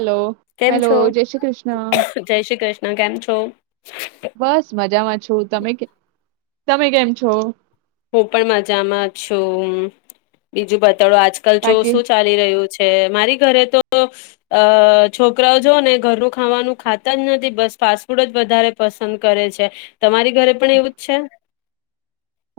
Hello કેમ hello, છો? જય શ્રી કૃષ્ણ, જય શ્રી કૃષ્ણ કેમ છો? બસ મજામાં છું. તમે કે તમે કેમ છો? હું પણ મજામાં છું. બીજું બધ તળો આજકાલ જો બાકી શું ચાલી રહ્યું છે. મારી ઘરે તો અ છોકરાઓ જો ને ઘરનું ખાવાનું ખાતા જ નથી બસ ફાસ્ટફૂડ જ વધારે પસંદ કરે છે. તમારી ઘરે પણ એવું જ છે.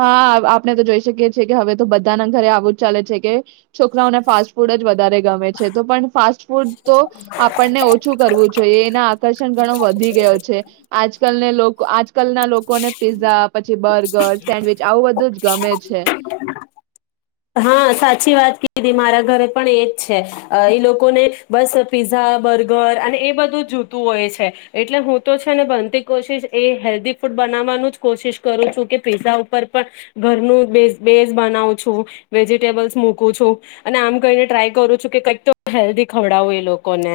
હા આપણે તો જોઈ શકીએ છીએ. કે હવે તો બધાના ઘરે આવું જ ચાલે છે કે છોકરાઓને ફાસ્ટ ફૂડ જ વધારે ગમે છે. તો પણ ફાસ્ટ ફૂડ તો આપણને ઓછું કરવું જોઈએ. એના આકર્ષણ ઘણો વધી ગયો છે. આજકાલને લોકો આજ કલ ના લોકોને પીઝા પછી બર્ગર્સ સેન્ડવચ આવું બધું જ ગમે છે. હા સાચી વાત કીધી મારા ઘરે પણ એજ છે. એ લોકોને બસ પીઝા બર્ગર અને એ બધું જ જોતું હોય છે. એટલે હું તો છે ને બનતી કોશિશ એ હેલ્ધી ફૂડ બનાવવાનું જ કોશિશ કરું છું, કે પીઝા ઉપર પણ ઘરનું બે બેઝ બનાવું છું. વેજીિટેબલ્સ મૂકું છું અને આમ કહીને ટ્રાય કરું છું કે કઈક તો હેલ્ધી ખવડાવું એ લોકોને.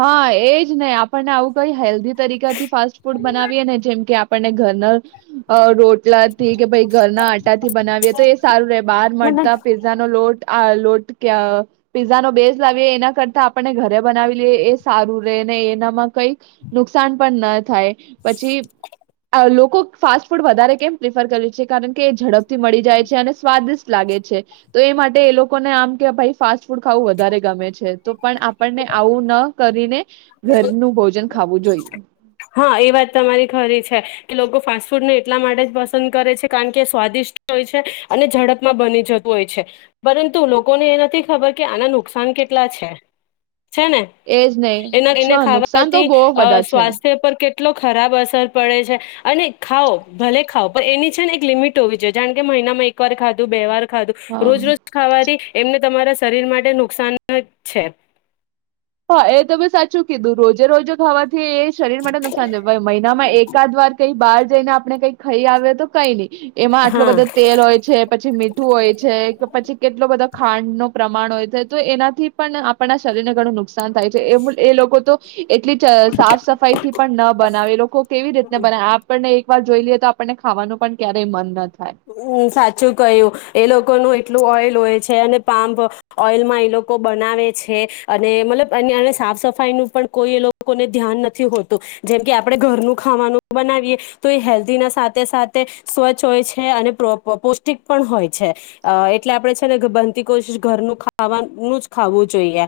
હા એજ નહી આપણને આવું કઈ હેલ્ધ તરીકાથી ફાસ્ટ ફૂડ બનાવીએ. ને જેમ કે આપણે આપને ઘરના રો ટલાથી કે ભાઈ ઘરના આટા થી બનાવીએ તો એ સારું ર બહાર મને મળતા પેઝા નો લોટ પીઝા નો બેઝ લાવીએ એના કરતા આપને ઘરે બનાવી. એ સારું રે ને એનામાં કઈક નુકસાન પણ ન થાય પછી લોકો ફાસ્ટ ફૂડ વધારે કેમ પ્રિફર કરે છે. કારણ કે ઝડપથી મળી જાય છે, અને સ્વાદિષ્ટ લાગે છે. તો એ માટે એ લોકોને આમ કે ભાઈ ફાસ્ટ ફૂડ ખાવું વધારે ગમે છે તો. પણ આપણને આવું ન કરીને. ઘરનું ભોજન ખાવું જોઈએ. હા એ વાત તમારી ખરી છે કે લોકો ફાસ્ટ ફૂડને એટલા માટે જ પસંદ કરે છે. કારણ કે સ્વાદિષ્ટ હોય છે. અને ઝડપમાં બની જતું હોય છે. પરંતુ લોકોને એ નથી ખબર કે આના નુકસાન કેટલા છે. છે ને એજ નહી એના છ એને નુકસાન તો ખાવાથી બહ અ બધા છે. સ્વાસ્થ્ય પર કેટલો ખરાબ અસર પડે છે. અને ખાઓ ભલે ખાઓ પણ એની છે, ને એક લિમિટ હોવી જોઈએ. જાણ કે મહિનામાં એક વાર ખાધું બે વાર. ખાધું હા. રોજ રોજ ખાવાથી એમને તમારા શરીર માટે નુકસાન જ છે. હા એ તમે સાચું કીધું રોજે રોજે ખાવાનું એ શરીર માટે નુકસાન મહિનામાં એકાદ વાર કઈ બાર જઈને આપડણે કઈ ખાઈ આવે તો કઈ નઈ. એમાં આટલો બધો હા તેલ હોય છે. પછી મીઠું હોય છે, પછી કેટલો બધો ખાંડ ન પ્રમાણ થાય તો એનાથી પણ આપણના શરીરને ઘણું નુકસાન. થાય છે. એ લોકો તો એટલી જ સાફ સફાઈ થી પણ ના બનાવે એ લોકો કેવી રીતને બનાવે આપણને. વાર જોઈ લઈએ તો આપણને ખાવાનું પણ ક્યારેય મન નથી. હમ સાચું કહ્યું. એ લોકોનું એટલું ઓઇલ હોય છે અને પામપ ઓઇલમાં એ લોકો બનાવે છે અને મતલબ એ સાફ સફાઈ નું પણ કોઈ એ લોકોને ધ્યાન નથી હોતું જેમ કે આપણે ઘરનું ખાવાનું બનાવીએ તો એ હેલ્ધી ના સાથે સાથે સ્વચ્છ હોય છે. હે અને પ્રો પૌષ્ટિક પણ હોય છે અ એટલે આપણે છે ને બનતી કોશિશ ઘરનું ખાવાનું જ ખાવું જોઈએ.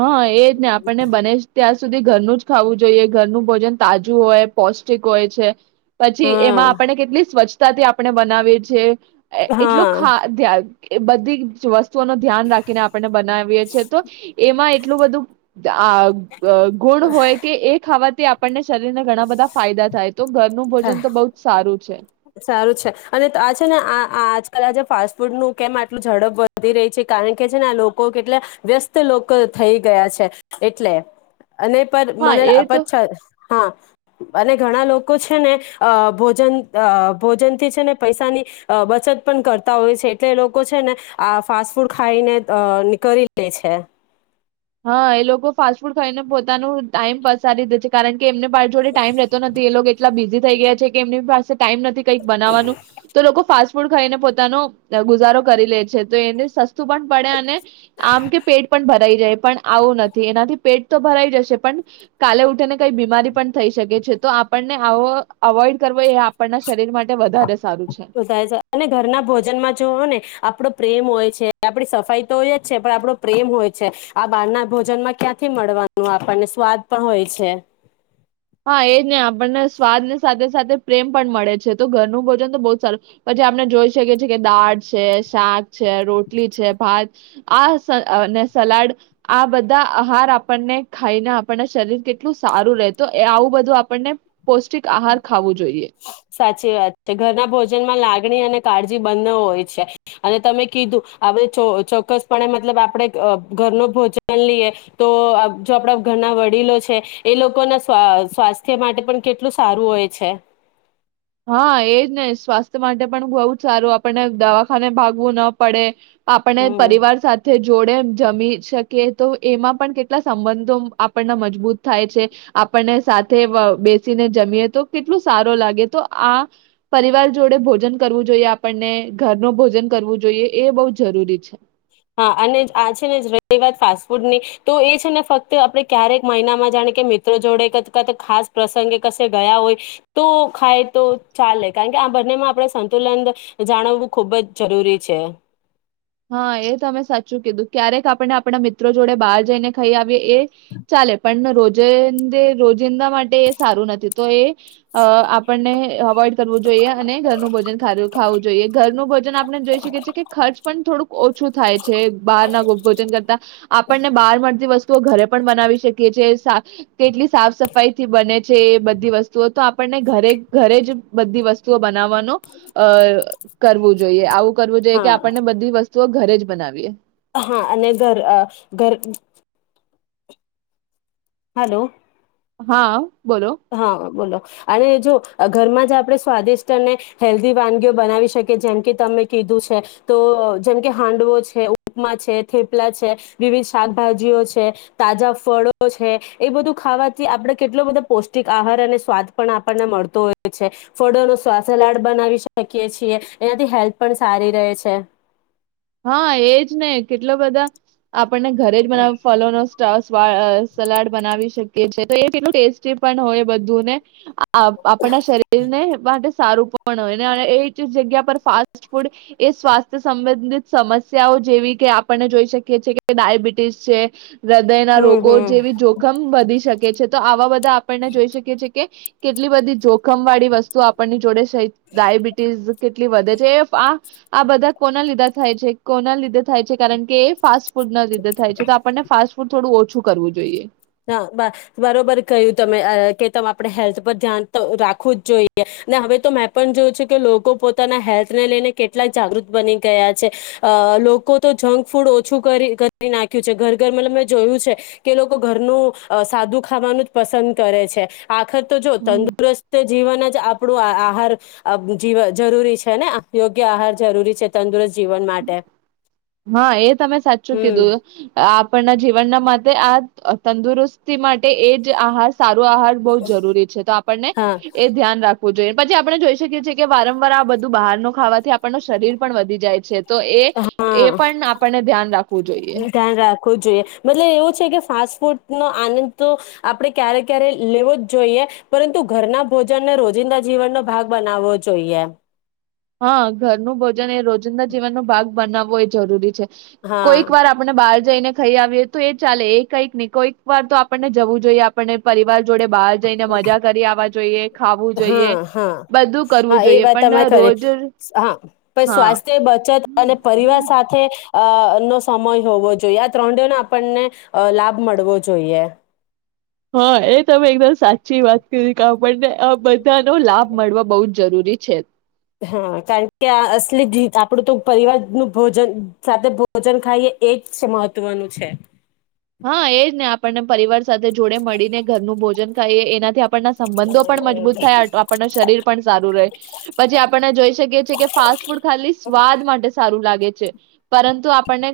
હા એ જ ને આપણને બને જ ત્યાં સુધી ઘરનું જ ખાવું જોઈએ, ઘરનું ભોજન તાજું હોય, પૌષ્ટિક હોય છે. પછી હા એમાં આપણને કેટલી સ્વચ્છ તા થી આપણે બનાવીએ છીએ. એટલું ખા હા ધ્યા એ બધી જ વસ્તુ ઓનું ધ્યાન રાખીને આપણને બનાવીએ છીએ તો એમાં એટલું બધું આ અ ગુણ હોય કે એ ખાવાથી આપ શરીર ને ઘણા બધા ફાયદા થાય તો [unintelligible] એનું ભોજન તો બઉ જ સારું. છે. સારું છે અને ત આ છે ને આ આ આજકાલના જે ફાસ્ટ ફૂડનું કેમ આટલું ઝડપ વધી રય છે કારણ કે છે ને આ લોકો કેટલા વ્યસ્ત લોકો થઈ ગયા છે એટલે. અને પન હા મને એ તો [unintelligible] હા અને ઘણા લોકો છે ને અ ભોજન અ અ ભોજનથી છે ને પૈસાની અ બચત પણ કરતા હોય છે એટલે એ લોકો છે ને આ ફાસ્ટ ફૂડ ખાઈને દ અ ની કરી લે છે. હા, એ લોકો ફાસ્ટ ફૂડ ખાઈને પોતાનું ટાઈમ પસારી દે છે, કારણ કે એમને પા જોડે ટાઈમ રેતો નથી, એ લોકો એટલા બિઝી થઈ ગયા છે કે એમની પાસે ટાઈમ નથી. કંઈક બનાવાનું તો લોકો ફાસ્ટ ફૂડ ખાઈને પોતાનો ગુઝારો કરી લે છે તો એને સસ્તું પણ પડે અને આમ કે પેટ પણ ભરાઈ જાય. પણ આવું નથી, એનાથી પેટ તો ભરાઈ જશે પણ કાલે ઉઠીને કઈ બીમારી પણ થઈ શકે છે, તો આપણને આવો અવોઈડ કરવો એ આપણના- શરીર માટે વધારે સારું છે. [unintelligible] છે અને ઘરના ભોજનમાં જોઓ ને આપડો પ્રેમ હોય છે, આપડી સફાઈ તો હોય જ છે, પણ આપણો પ્રેમ હોય છે, આ બહારના ભોજનમાં ક્યાંથી મળવાનું આપણને સ્વાદ પણ હોય છે. હા, એજ ને આપણને સ્વાદની સાથે સાથે પ્રેમ પણ મળે છે, તો ઘરનું ભોજન તો બહુ જ સારું, પછી આપને જોઈ શકીએ છે કે દાળ છે, શાક છે, રોટલી છે, ભાત આ સ અને સલાડ આ બધા આહાર આપણને ખાઈને આપણને શરીર કેટલું સારું રે. તો એ આવું બધું આપણને પૌષ્ટિક આહાર ખાવું જોઈએ. ચી વાત છે, ઘરના ભોજનમાં લાગણી અને કાળજી બંને હોય છે અને તમે કીધું આપણે ચો ચોક્કસપણે મતલબ આપણે અ ઘરનું ભોજન લીએ, તો અ જો આપડા ઘરના વડીલો છે એ લોકોના સ્વા સ્વાસ્થ્ય માટે પણ કેટ ટલું સારું હોય છે. હા, એજ ને, સ્વાસ્થ્ય માટે પણ બહુ જ સારું, આપણને દવાખાને ભાગવું ન પડે. આપણને હમ પરિવાર સાથે જ જોડે જમી શકીએ તો એમાં પણ કેટલા સંબંધો આપણને મજબૂત થાય છે, આપણને સાથે વ બેસીને જમીએ તો કેટલું સારુ લાગે તો આ પરિવાર જોડે ભોજન કરવું જોઈએ, આપણને ઘરનું ભોજન કરવું જોઈએ, એ બઉ જરૂરી છે. હા અને જ, આ છે ને જ રહી વાત ફાસ્ટ ફૂડની તો એ છે ને ફક્ત આપણે ક્યારેક મહિનામાં જાણે કે મિત્રો જોડે ક [unintelligible] ખાસ પ્રસંગે કશે ગયા હોય તો ખાય તો ચાલે, કારણકે આ બંનેમાં આપણે સંતુલન જ જાણવવું ખૂબ જ જરૂરી છે. હા એ તમે સાચું કીધું, ક્યારેક આપણને આપણા મિત્રો જોડે બહાર જઈને ખઈ આવીએ એ ચાલે, પણ રોજંદે રોજિંદા માટે એ સારું નથી તો એ અ આપણને અવોઈડ કરવું જોઈએ અને ઘરનું ભોજન ખારુ ખાવું જોઈએ, ઘરનું ભોજન આપને જોઈ શકીએ છીએ કે ખર્ચ થોડુંક ઓછું થાય છે, બહારના ભ ભોજન કરતા આપણને બહાર મળતી વસ્ તો ઘરે પણ બનાવી શકીયે છે, સા કેટલી સાફ સફાઈથી બને છે એ બધી વસ્તુઓ તો આપણને ઘરે ઘરે જ બધી વસ્તુઓ બનાવવાનું અ કરવું જોઈએ, આવુ કરવું જોઈએ કે હા. આપ પણને બધી વસ્ તો ઘરે જ બનાવીએ. હા અને ઘર અ ઘર હાલો. હા. બોલો હા બોલો અને જો ઘરમાં જ આપણે સ્વાદિષ્ટ અને હેલ્ધી વાનગીઓ બનાવી શકીએ જેમ કે તમે કીધું છે તો અ જેમકે હાંડવો છે, ઉપમા છે, થેપલા છે વિવિધ શાકભાજીઓ છે તાજા ફળો છે એ બધું ખાવાથી આપણે કેટલો બધો પૌષ્ટિક આહાર અને સ્વાદ પણ આપણને મળતો હોય છે ફળોનો શ્વા સલાડ બનાવી શકીએ છીએ એનાથી હેલ્થ પણ સારી રહે છે. હા એજ ને કેટલા બધા આપણને ઘરે જ બના ફલો નો શ્વ સ સલાડ બનાવી શક કે છે તો એ કેટલું ટેસ્ટી પણ હોય બધુંને આ આપણા શરીર ને માટે સારું પણ હોયને એ જ જગ્યા પર ફાસ્ટ ફૂડ એ સ્વાસ્થ્ય સંબંધિત સમસ્યાઓ જેવી કે આપણને જોઈ શકીએ છીએ કે ડાયાબિટીસ છે હૃદય ના હમ રોગો હમ જેવી જોખમ વધી શક શકે છે તો આવા બધા આપણને જોઈ શકીએ છીએ કે કેટલી બધી જોખમ વાળી વસ્તુ આપણની જોડે ઈ ડાયબિટીસ કે કેટલી વધે છે એ ફ આ બધા કોના લીધા થાય છે કોના લીધે થાય છે કારણ કે એ ફાસ્ટ ફૂડ ના લીધે થાય છે તો આપણને ફાસ્ટ ફૂડ થોડું ઓછું કરવું જોઈએ. હા બ બરોબર ક્યું તમે અ કે ત આપણે હેલ્થ પર ધ્યાન તો રાખવું જ જોઈએ ને હવે તો મેં પણ જોયું છે કે લોકો પોતાના હેલ્થને લઈને કેટલા જાગૃત બની ગયા છે અ લોકો તો જંક ફૂડ ઓછું કરી-કરી નાખ્યું છે ઘર-ઘર મતલબ મેં જોયું છે કે એ લોકો ઘરનું અ સાદું ખાવાનું જ પસંદ કરે છે આખ તો જો તંદુરસ્ત જીવન જ આપણું આ આહાર બ જી જરૂરી છે ને યોગ્ય આહાર જરૂરી છે તંદુરસ્ત જીવન માટે. હા, એ તમે સાચું હમ કીધું આપ પના જીવનના માટે આ અ તંદુરસ્તી માટે એ જ આહાસ સારું આહાર બવ જરૂરી છે તો આપણને હા એ ધ્યાન રાખ જોઈએ પછી આપણે જોઈ શકીએ છીએ કે વારંવાર આ બધું બહાર નું ખાવાથી આપણનો શરીર પણ વધી જાય છે તો એ હા એ પણ આપણને ધ્યાન રાખવું જોઈએ. ખવુ જોઈએ મતલબ એવું છે કે ફાસ્ટ ફૂડ નો આનંદ તો આપણે ક્યારે-ક્યારે લેવો જ જોઈએ પરંતુ ઘરના ભોજનને રોજિંદા જીવનનો ભાગ બનાવવો જોઈએ. હા ઘરનું બધું ને રોજિંદા જીવનનું ભાગ બનાવવો એ જરૂરી છે. હા કોઈક વાર આપણને બાહા જઈને ખાઈ આવીએ તો એ ચાલે એ કંઈક નહીં, કોઈક વાર તો આપણને જવું જોઈએ આપણને પરિવાર જોડે બહાર જઈને મજા કરી આવવા જોઈએ, ખાવું જોઈએ હા હા બધું કરવું હા એ જોઈએ વાત પણ તમે ખરી રોજ હા પણ હા સ્વાસ્થ્ય બચત અને પરિવાર સાથે અ નો સમય હોવો જોઈએ. આ ત્રણ ડે નો આપણને લાભ મળવો જોઈએ. હા એ તમે એકદમ સાચી વાત કરી આપણને આ બધાનો લાભ મળવા બહુ જ જરૂરી છે. હા કારણ કે અસલી આપડું તો પરિવારનું ભોજન સાથે ભોજન ખાઈએ એ જ છે મહત્વનું છે. હા એજ ને આપણને પરિવાર સાથે જોડે મળીને ઘરનું ભોજન ખાઈ એનાથી આપ આપણા સંબંધો પણ મજબૂત થાય. આપણના શરીર પણ સારું રહે પછી આપને જોઈ શકીએ છીએ કે ફાસ્ટ ફૂડ ખાલી સ્વાદ માટે સારું લાગે. પરંતુ આપણને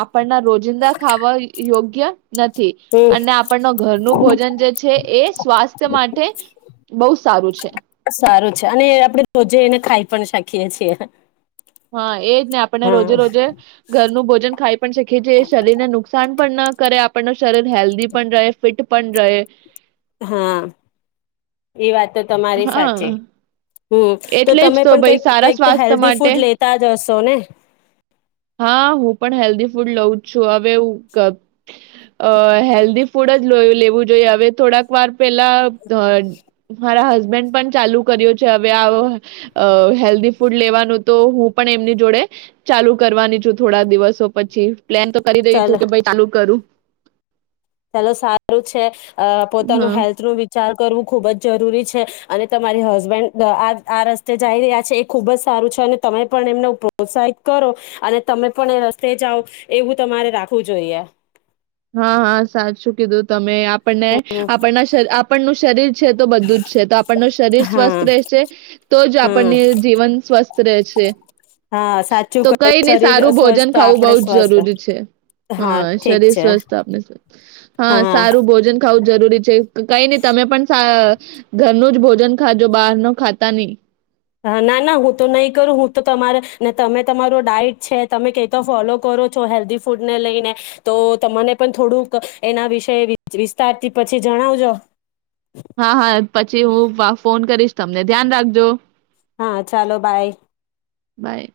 આપણના રોજિંદા ખાવાનું. યોગ્ય. નથી હમ અને આપણ ઘરનું ભોજન જે છે એ સ્વાસ્થ્ય માટે બહુ સારું છે. સારું શખીએ છેએ. હા એજ ને આપને રોજે રોજે ઘરનું ભોજન ખાઈ પણ શકીએ છીએ. શરીરને નુકસાન પણ ના કરે આપ શરીર હેલ્ધી પણ રહે. ફિટ પણ રહે. હા એ વાત તો તમારી સાચી. હા. હમ તો એટલે જ તમે પણ ભઈ કંઈક સારા કંઈક તો સ્વાસ્થ્ય હેલ્ધી માટે ફૂડ લેતા જ હશો. હશો ને? હા હું પણ હેલ્ધી ફૂડ લઉં છું હવે. અ હેલ્ધી ફૂડ જ લેવું જોઈએ હવે થોડાક વાર પેલા મારા હસબન્ડ પણ ચાલુ કર્યો છે હવે હેલ્ધી ફૂડ લેવાનું તો હું પણ એમની જોડે ચાલુ કરવાની છુ થોડા દિવસો પછી. પ્લેન તો કરી રહી છું કે ભાઈ ચાલુ કરું. ચલો સારું છે. અ પોતાનું હા. હેલ્થનું વિચાર કરવું ખૂબ જ જરૂરી છે અને તમારી હસબન્ડ આ આ રસ્તે જઈ રહ્યા છે એ ખુબ જ સારું છે અને તમે પણ એમને પ્રોત્સાહિત કરો અને તમે પણ એ રસ્તે જાઓ એવું તમારે રાખવું જોઈએ. હા હા સાચું કીધું તમે આપ આપણને હમ આપણના શર આપણનું શરીર છે તો બધું જ છે તો આપણ ન શરીર હા સ્વસ્થ રહેશે તો જ હમ આપણને જીવન સ્વસ્થ રહેશે. હા સાચું તો કહ્યું કઈને શરીર સારું સ્વસ્થ ભોજન તો ખાવું બહુ આપડે જ સ્વસ્થ જરૂરી છે. હા ઠીક શરીર છે સ્વસ્થ હા હા સારું ભોજન ખાવું જરૂરી છે કઈ નહી તમે પણ સા ઘરનું જ ભોજન ખાજો બહાર ન ખાતા નહી. હા ના ના હું તો નહીં કરું હું તો તમારે ને તમે તમારો ડાઈટ છે તમે ક તો ફોલો કરો છો હેલ્ધી ફૂડને લઈને તો તમને પણ થોડુંક એના વિશે વિસ્તારથી પછી જણાવજો. હા હા પછી હું ફોન કરીશ. તમને ધ્યાન રાખજો. હા ચાલો બાય. બાય